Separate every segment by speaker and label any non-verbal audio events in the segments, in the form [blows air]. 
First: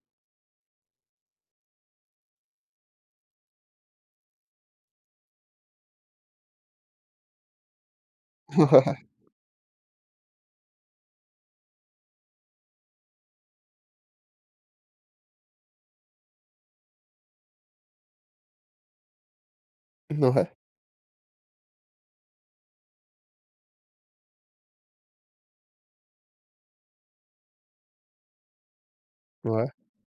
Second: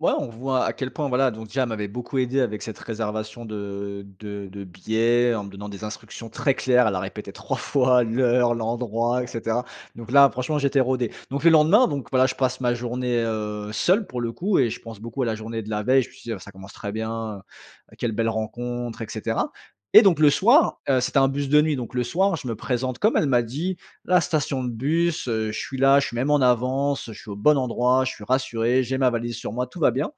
Speaker 1: Ouais. On voit à quel point, voilà, donc, déjà, m'avait beaucoup aidé avec cette réservation de de de billets, en me donnant des instructions très claires. Elle a répété 3 fois l'heure,
Speaker 2: Ouais.
Speaker 1: l'endroit et cetera. Donc, là, franchement, j'étais rodé. Donc, le lendemain, donc, voilà, je passe ma journée, heu, seul pour le coup et je pense beaucoup à la journée de la veille. Je me suis dit: «Heu, ça commence très bien, heu, heu, quelle belle rencontre et cetera» et donc, le
Speaker 2: Mouais.
Speaker 1: soir, heu, c'était un bus de nuit. Donc, le soir, je me présente comme elle m'a dit, la station de bus, heu, je suis là, je suis même en avance, je suis au bon endroit, je suis rassuré. J'ai ma valise sur
Speaker 2: Ouais.
Speaker 1: moi, tout va bien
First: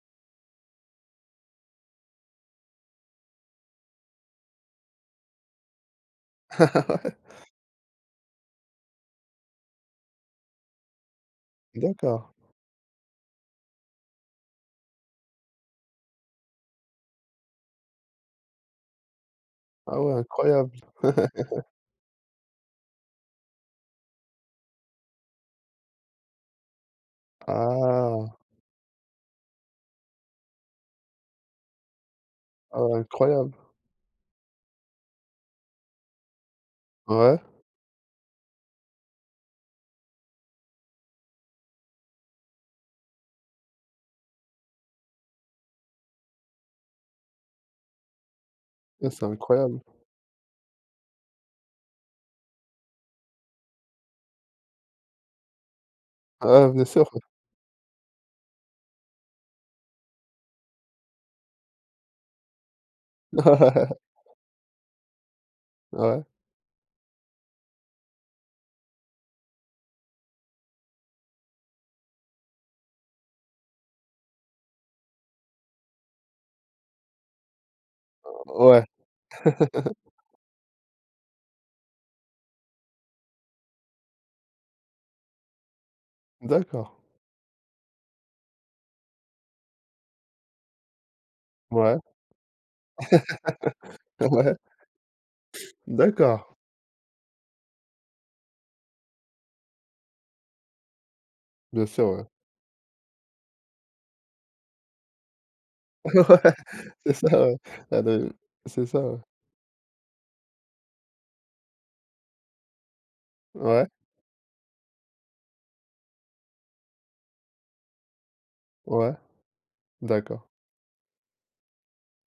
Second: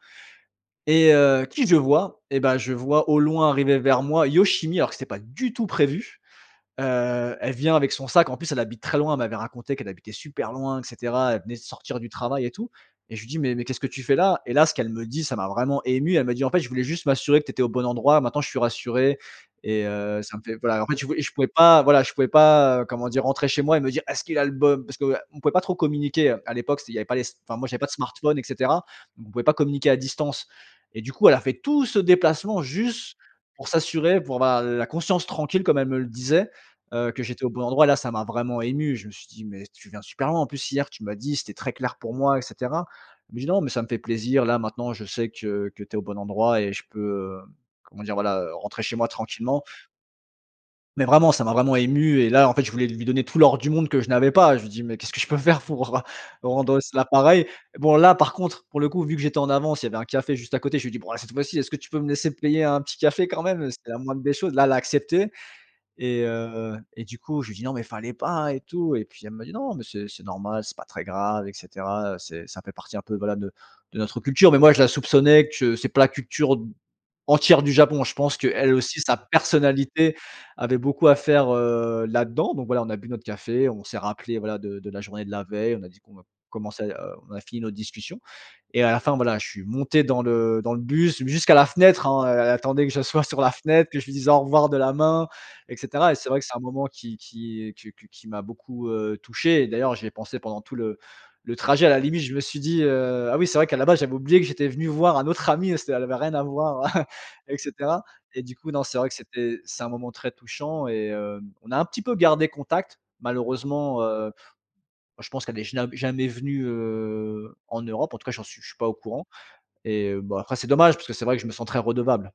Speaker 1: et heu, qui je vois? Et bah, je vois au loin arriver vers moi, Yoshimi, alors que c'était pas du tout prévu.
Speaker 2: Ouais.
Speaker 1: Heu, elle vient avec son sac en plus. Elle habite très loin. Elle m'avait raconté qu'elle habitait super loin et cetera. Elle venait de sortir du
Speaker 2: D'accord.
Speaker 1: travail et tout et je lui dis: «Mais mais qu'est-ce que tu fais là?» et là, ce qu'elle me dit ça m'a vraiment ému. Elle me dit: «En fait, je voulais juste m'assurer que tu étais au bon endroit, maintenant je suis rassurée et
Speaker 2: Ah, ouais.
Speaker 1: heu, ça me fait
Speaker 2: Incroyable!
Speaker 1: voilà, en fait, je voulais je pouvais
Speaker 2: [laughs]
Speaker 1: pas, voilà, je pouvais pas, heu, comment dire, rentrer chez moi et me dire: "Est-ce qu'il a le bo"» parce que, heu, on pouvait pas trop communiquer, heu. À l'époque, c'était il y avait pas les s enfin, moi, j'avais pas de smartphones
Speaker 2: Ah!
Speaker 1: et cetera. On pouvait pas communiquer à distance, et du coup, elle a fait tout ce déplacement
Speaker 2: Ah ouais.
Speaker 1: juste
Speaker 2: Incroyable.
Speaker 1: pour s'assurer, pour avoir l la conscience tranquille, comme elle me le disait, heu, que
Speaker 2: Ouais.
Speaker 1: j'étais au bon endroit et là, ça m'a vraiment ému. Je me suis dit: «Mais, tu viens super loin, en plus, hier, tu m'as dit, c'était très clair, pour moi et cetera». Elle me dit: «Non, mais, ça me fait plaisir. Là, maintenant, je sais que que tu es au bon endroit et je peux, hem, comment dire, voilà, heu, rentrer chez moi
Speaker 2: Hein, c'est
Speaker 1: tranquillement»
Speaker 2: incroyable!
Speaker 1: mais, vraiment ça m'a vraiment ému et là, en fait, je voulais lui don donner tout l'or du monde que je n'avais pas et je lui dis: «Mais, qu'est-ce que je peux faire pour, heu,
Speaker 2: Ouais.
Speaker 1: rendre
Speaker 2: Bien
Speaker 1: aussi la
Speaker 2: sûr. Ouais.
Speaker 1: pareille». Bon, là, par contre, pour le coup, vu que j'étais en avance, il y avait un café juste à côté. Je lui dis: «Bon, bah, cette fois-ci, est-ce que tu peux me laisser te payer un petit café quand même?» heu, c'était la moindre des
Speaker 2: [laughs]
Speaker 1: choses. Là, elle l'a accepté
Speaker 2: Ouais.
Speaker 1: et heu et du coup, je lui dis: «Non, mais fallait pas et tout» et puis, elle me dit: «Non, mais c'est c'est normal, c'est pas très grave et cetera, heu, c'est ça fait partie un peu, voilà, de de notre culture», mais, moi, je la soupçonnais que c'est pas la culture d entière du Japon. Je pense
Speaker 2: Heu,
Speaker 1: qu'elle
Speaker 2: ouais.
Speaker 1: aussi, sa
Speaker 2: [laughs]
Speaker 1: personnalité avait beaucoup à faire, heu, là-dans. Donc, voilà, on a bu notre café, on s'est rappelé, voilà, de de la journée de la veille. On a dit qu'on va commencer,
Speaker 2: D'accord.
Speaker 1: heu, on a fini notre discussion et à la fin, voilà, je suis monté dans le dans le bus jusqu'à la
Speaker 2: Ouais.
Speaker 1: fenêtre, hein, heu. Elle attendait que je sois sur la fenêtre, que je lui
Speaker 2: [laughs]
Speaker 1: dise au
Speaker 2: Ouais.
Speaker 1: revoir de la main et cetera et c'est vrai que
Speaker 2: D'accord.
Speaker 1: c'est un moment qui qui, heu, que que qui m'a beaucoup, heu, touché et d'ailleurs, j'y ai pensé pendant tout le le trajet.
Speaker 2: Bien
Speaker 1: À la
Speaker 2: sûr.
Speaker 1: limite,
Speaker 2: Ouais.
Speaker 1: je me suis dit heu: «Ah oui, c'est vrai qu'à la base, j'avais oublié que j'étais venu voir un autre ami, heu, s te ça
Speaker 2: Ouais,
Speaker 1: n'avait rien à voir [chuckles]
Speaker 2: c'est ça, ouais.
Speaker 1: et
Speaker 2: Ah,
Speaker 1: cetera»
Speaker 2: de
Speaker 1: et du coup, non,
Speaker 2: c'est
Speaker 1: c'est
Speaker 2: ça,
Speaker 1: vrai que
Speaker 2: ouais.
Speaker 1: c'était c'est un moment très touchant et hem, on a un petit peu gardé contact.
Speaker 2: Ouais.
Speaker 1: Malheureusement, heu, [blows air] je pense qu'elle est jnam jamais venue, heu, en Europe. En tout cas, j'en suis je suis pas au
Speaker 2: Ouais.
Speaker 1: courant et heu, bah,
Speaker 2: D'accord.
Speaker 1: après, c'est dommage parce que c'est vrai que je me sens très redevable.